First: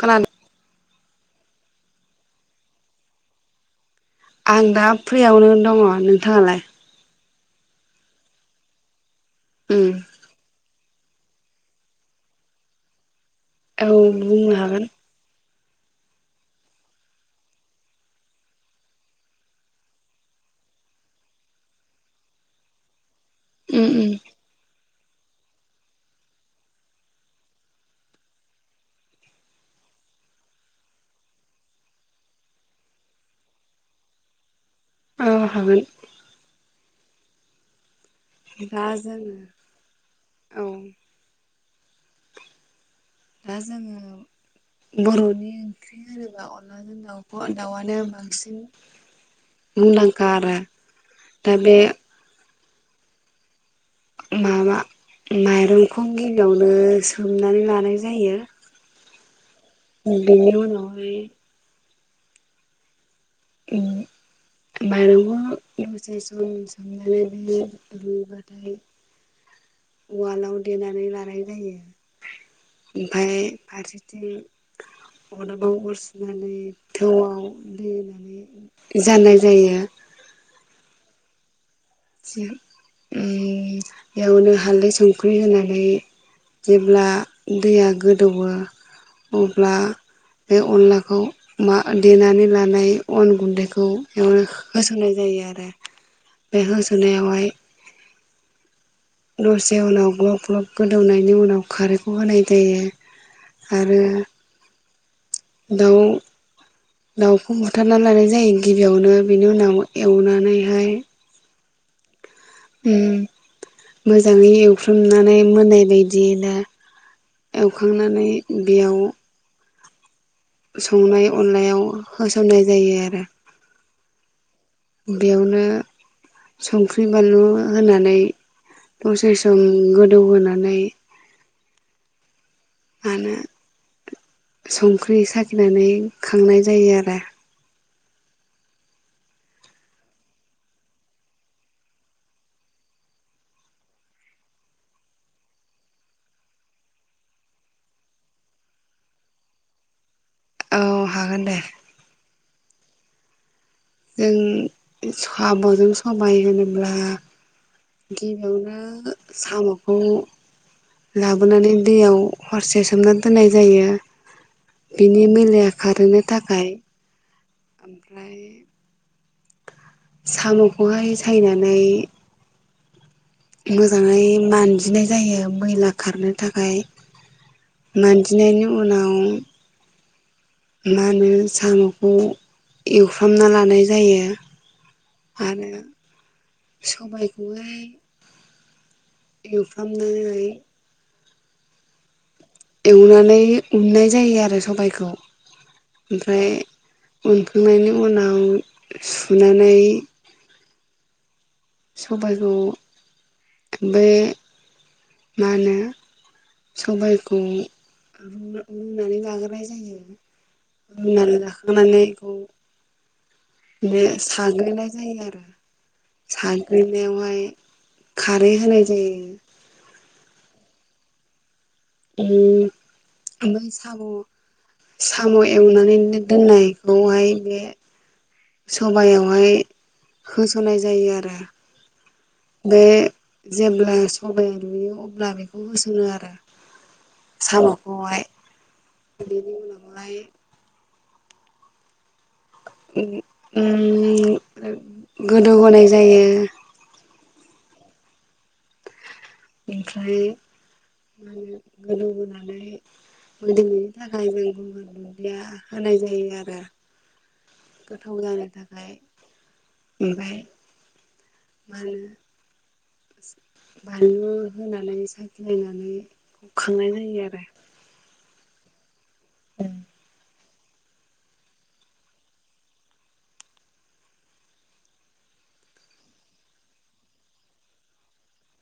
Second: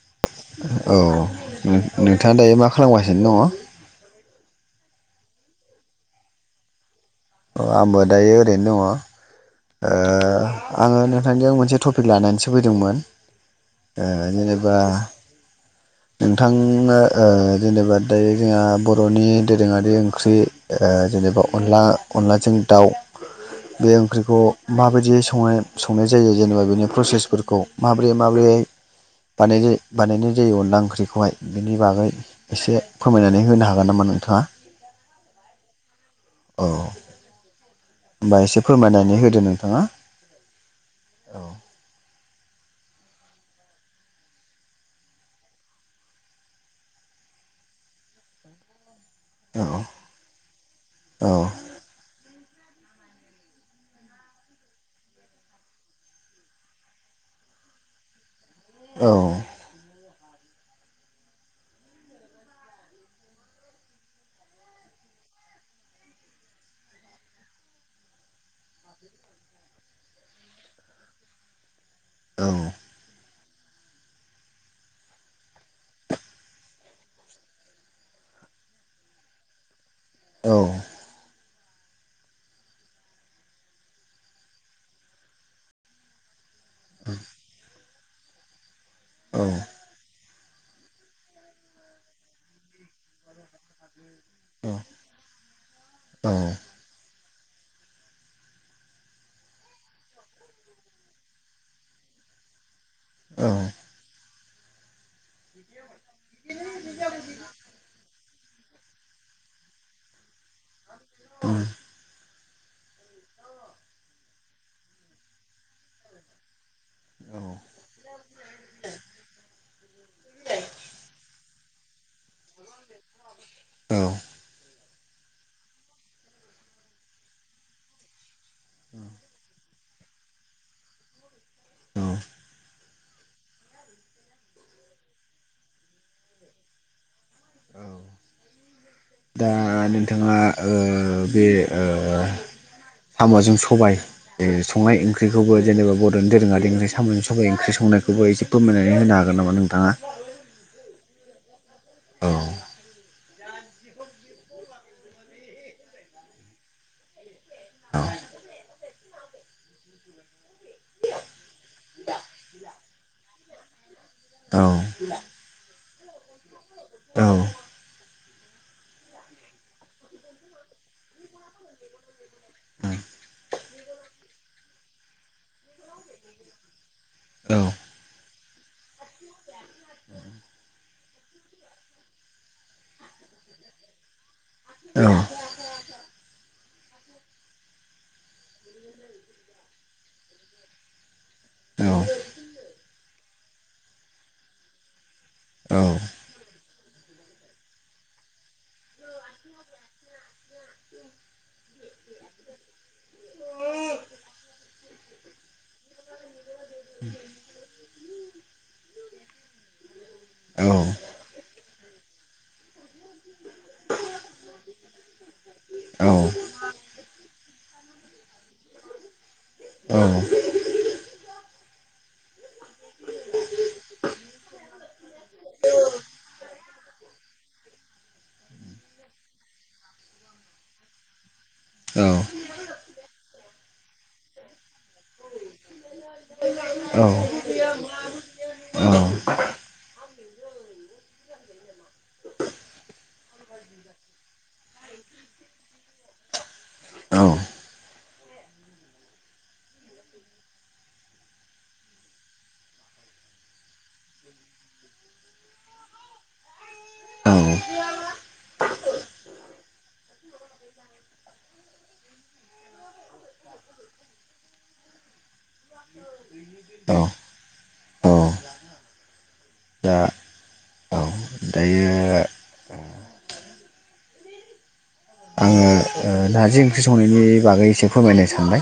खोनादों औ नोंथाङा दायो मा खालामगासिनो दङ? आं दा फ्रियावनो दङ नोंथाङालाय? औ आंबो दायो ओरैनो दङ। उम आङो नोंथांजों मोनसे टपिक लानानैसो फैदोंमोन औ बुंनो हागोन। नोंथां ओ जेनेबा दायो जोंहा बर'नि दोरोङारि ओंख्रि ओ जेनेबा अनला अनलाजों दाउ उम उम खौ माबायदियै संनाय संनाय जायो जेनेबा बेनि प्रसेसफोरखौ माबोरै माबोरैहाय बानायनाय जायो अनला ओंख्रिखौहाय बेनि बागै एसे फोरमायनानै होनो हागोन नामा नोंथांङा? अ हागोन औ होमबा एसे दा फोरमायनानै जोङो होदो नोंथांङा औ औ दा जोङो बर'नि ओंख्रि होनोबा अनलाजों दाउखौ दाउआनो बांसिन मुंदांखा आरो दा बे माबा माइरंखौ गिलावनो सोमनानै लानाय जायो। औ बिनि उनाव हाय ओम माइरंखौ दसे सम सोमनानै बेदि रुैबाथाय उवालाव देनानै लानाय जायो। ओमफफ्राय फारसेथिं अदाबाव अरसुनानै थौआव दैहोना जाननाय जायो। औ ओम बेयावनो हाल्दै संख्रि होनानै जेब्ला दैया गोदौआ अब्ला बे अनलाखौ मा देनानै लानाय अन गुन्दैखौ यावना होसंनाय जायो आरो होनायावहाय दसे उनाव ग्लब ग्लब गोदौनायनि उनाव खारैखौ होनाय जायो। आरो दाउ दाउखौ बुथारना लानाय जायो गिबियावनो बिनि उनाव एवनानैहाय उम ओम मोजाङै एवफ्रामनानै मोनाय बायदिनो एवखांनानै बेयाव संनाय अनलायाव होसननाय जायो आरो औ बेयावनो संख्रि बानलु होनानै दसे सम गोदौ होनानै मानो संख्रि साखिनानै खांनाय जायो आरो औ दा नोंथाङा ओ बे ओ सामजों सबाय संनाय ओंख्रिखौबो जेनेबा बर'नि दोरोङारि ओंख्रि सामजों सबाइ ओंख्रि संनायखौबो एसे फोरमायनानै होनो हागोन नामा नोंथाङा। औ हागोन दे। औ जों सामजों सबाइ होनोब्ला गिबियावनो सामखौ लाबो नानै दैयाव हरसे सोमना दोननाय जायो। औ । बिनि मैलाया खारहोनो थाखाय औ । ओमफ्राय साम खौहाय सायनानै औ । मोजाङै मान्जिनाय जायो मैला खारनो थाखाय मान जिनायनि उनाव [inaudible] सामखौ एवफ्रामना लानाय जायो आरो सबाय खौहाय एवफ्राम नानै औ । एवनानै उननाय जायो आरो सबायखौ । ओमफ्राय उनखांनायनि उनाव सुनानै सबायखौ बे मा होनो सबायखौ रूना-रुनानै लाग्रोनाय जायो रुनानै लाखांनानै बे बे साग्लिनाय जायो आरो साग्लिनायावहाय खारै होनाय जायो । उम ओमफ्रायसो साम साम एवनानैनो दोननायखौहाय बे सबायावहाय होसननाय जायो आरो । बे जेब्ला सबाइ रुयो अब्ला बेखौ होसनो आरो सामखौहाय बेनि उनावहाय [unintelligible] गोदौ होनाय जायो ओमफ्राय मा होनो गोदौ होनोनानै मोदोमनायनि थाखाय जों गंगार दुनदिया होनाय जायो आरो गोथाव जानो थाखाय ओमफ्राय मा होनो बानलु होनानै साखिलायनानै खांनाय जायो आरो । औ दा [inaudible] औ दायो आङो ओ नारजि ओंख्रि संनायनि बागै एसे फोरमायनो सानबाय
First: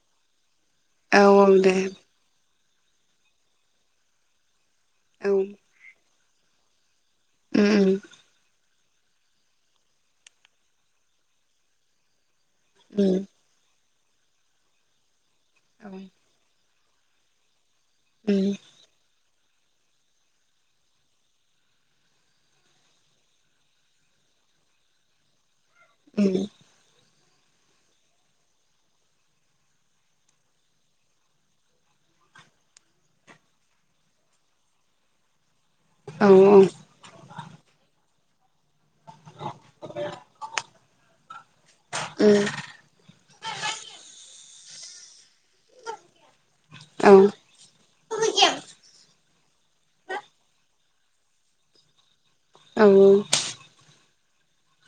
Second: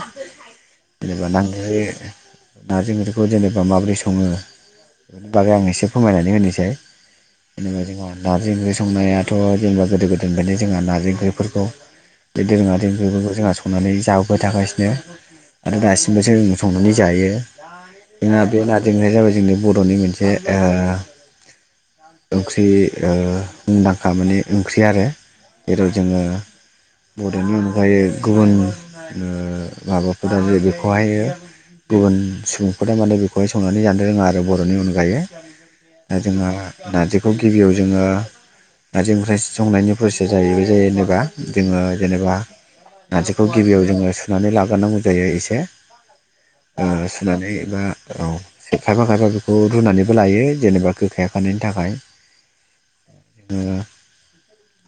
। औ औ दे [unintelligible] नारजि ओंख्रिखौ जेनेबा माबोरै सङो बेनि औ बागै आं उम एसे फोरमायनानै नै होनिसै जेनेबा उम जोंहा नारजि ओंख्रै संनायाथ जेनेबा गोदो गोदायनिफ्रायनो जोंहा नारजि ओंख्रिफोरखौ बे दोरोङारि उम ओंख्रिफोरखौ जोंहा संनानै जाबोबाय थागासिनो आरो औ उम दासिमबो सो संनानै जायो। जोंना बे नारजि ओंख्रिया जाबाय जोंनि बर'नि मोनसे ओ ओंख्रि ओ मुंदांखा माने ओंख्रि आरो जेराव जोङो उम बर'नि अनगायै गुबुन ओ माबाफोर जे बेखौहाय गुबुन सुबुंफोरा माने बेखौहाय संनानै जानो रोङा आरो बर'नि अनगायै दा औ उम औ जोंहा उम नारजिखौ गिबियाव जोङो नारजि ओंख्रि संनायनि फ्रसेसा [unintelligible] जायो बा। जोङो जेनेबा उम नारजिखौ गिबियाव जोङो सुनानै ला गारनांगौ जायो एसे। से ओ सुनानै बा [unintelligible] खायफा खायफा बेखौ रुनानैबो लायो जेनेबा गोखाया खारनायनि थाखाय औ औ। ओ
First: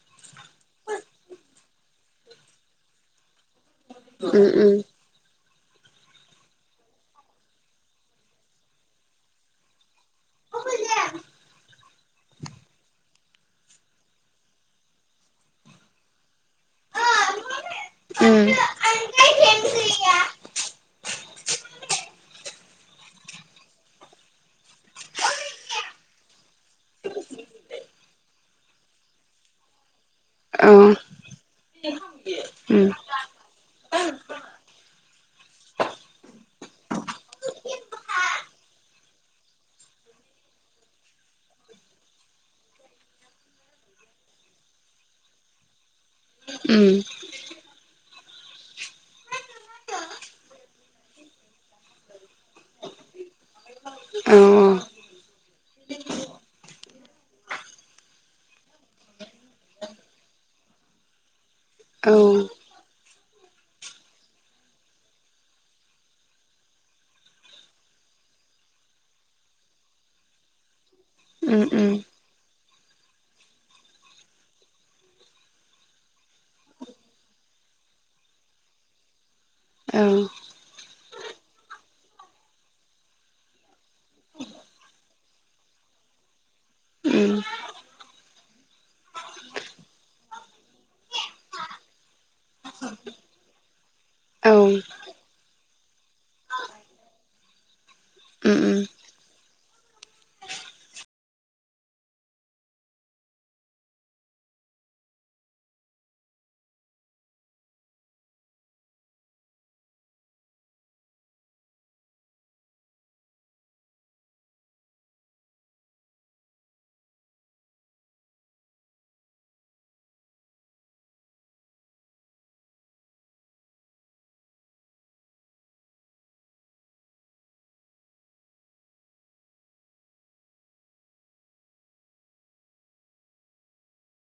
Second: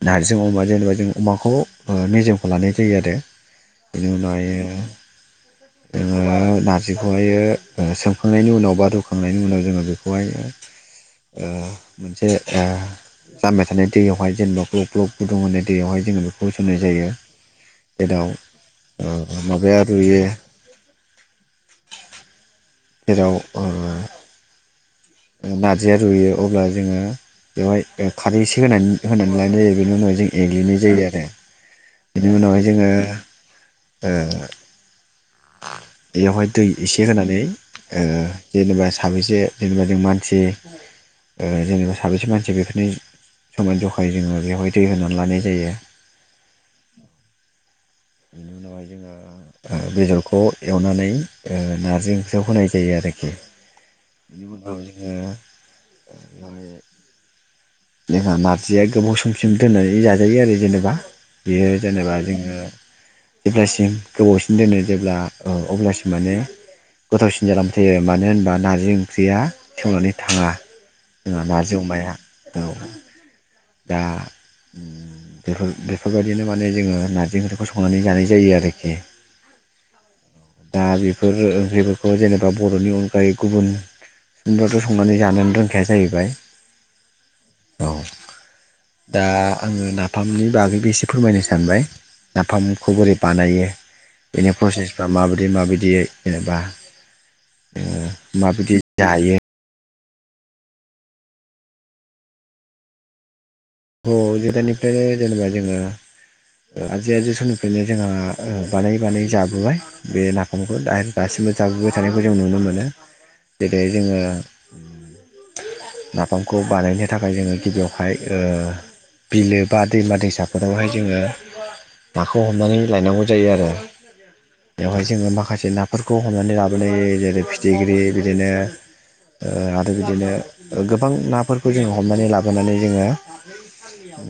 नारजिजों अमा जेनेबा जों अमाखौ ओ मेजेमखौ लानाय जायो आरो। बेनि उनावहायो। जोङो नारजिखौहायो ओ सोमखांनायनि उनाव बा रुखांनायनि उनाव जोङो बे खौहायो ओ जे आ जाम्बाय थानाय दैयावहाय जेनेबा ग्लब ग्लब गुदुं होननाय दैयावहाय जोङो बे होसोननाय जायो जेराव ओ माबाया रुयो जेराव ओ नार्जिया रुयो अब्ला जोङो बेवहाय खारै एसे होनानै होनानै लानाय जायो बेनि उनाव जों एग्लिनाय उम औ जायो आरो उम बिनि उनावहाय जोङो ओ बेवहाय दै एसे होनानै ओ जेनेबा साबसे जेनेबा जों मानसि जेनेबा साबेसे मानसि बेफोरनि समान जखायै जोङो बेवहाय दै होनानै लानाय जायो। उम बेनि उनावहाय जोङो ओ बेदर खौ एवनानै ओ नारजि जिआव होनाय जायो आरोखि औ बिब्लाबो जोङो माने जोंहा नार्जिया गोबाव समसिम दोननानै जाजायो आरो जेनेबा बियो जेनेबा औ जोङो जेब्लासिम गोबावसिन दोनो जेब्ला अब्लासिम माने गोथावसिन जालांबाय थायो मानो होनबा नार्जि ओंख्रिया सेवनानै थाङा। जोंहा उम नारजि उम अमाया। औ। दा बेफोर बेफोरबायदिनो माने जोङो नारजि ओंख्रिखौ संनानै जानाय जायो आरोखि औ दा बे ओहो जेबोखौनो जेनेबा बर'नि अनगायै गुबुनबोथ' संनानै जानोनो रोंखाया जाहैबाय उम औ दा आङो नाफामनि बागैबो एसे फोरमायनो सानबाय नाफामखौ बोरै बानायो बेनि औ उम प्रसेसफ्रा माबायदि माबायदि जेनेबा ओ उम माबायदि जायो थ जेदानिफ्रायनो जेनेबा जोङो ओ आजै आजौ समनिफ्रायनो जोंहा ओ बानायै बानायै जाबोबाय बे नाफामखौ दा दासिमबो जाबोबाय थानायखौ जों नुनो मोनो जेरै जोङो नाफामखौ बानायनो थाखाय जोङो गिबियावहाय ओ बिलो बा दैमा दैसाफोरावहाय जोङो नाखौ हमनानै लायनांगौ जायो आरो बेवहाय जोङो माखासे नाफोरखौ हमनानै लाबोनाय जेरै फिथिख्रि बिदिनो ओ आरो बिदिनो गोबां नाफोरखौ जोङो हमनानै लाबोनानै जोङो [inaudible]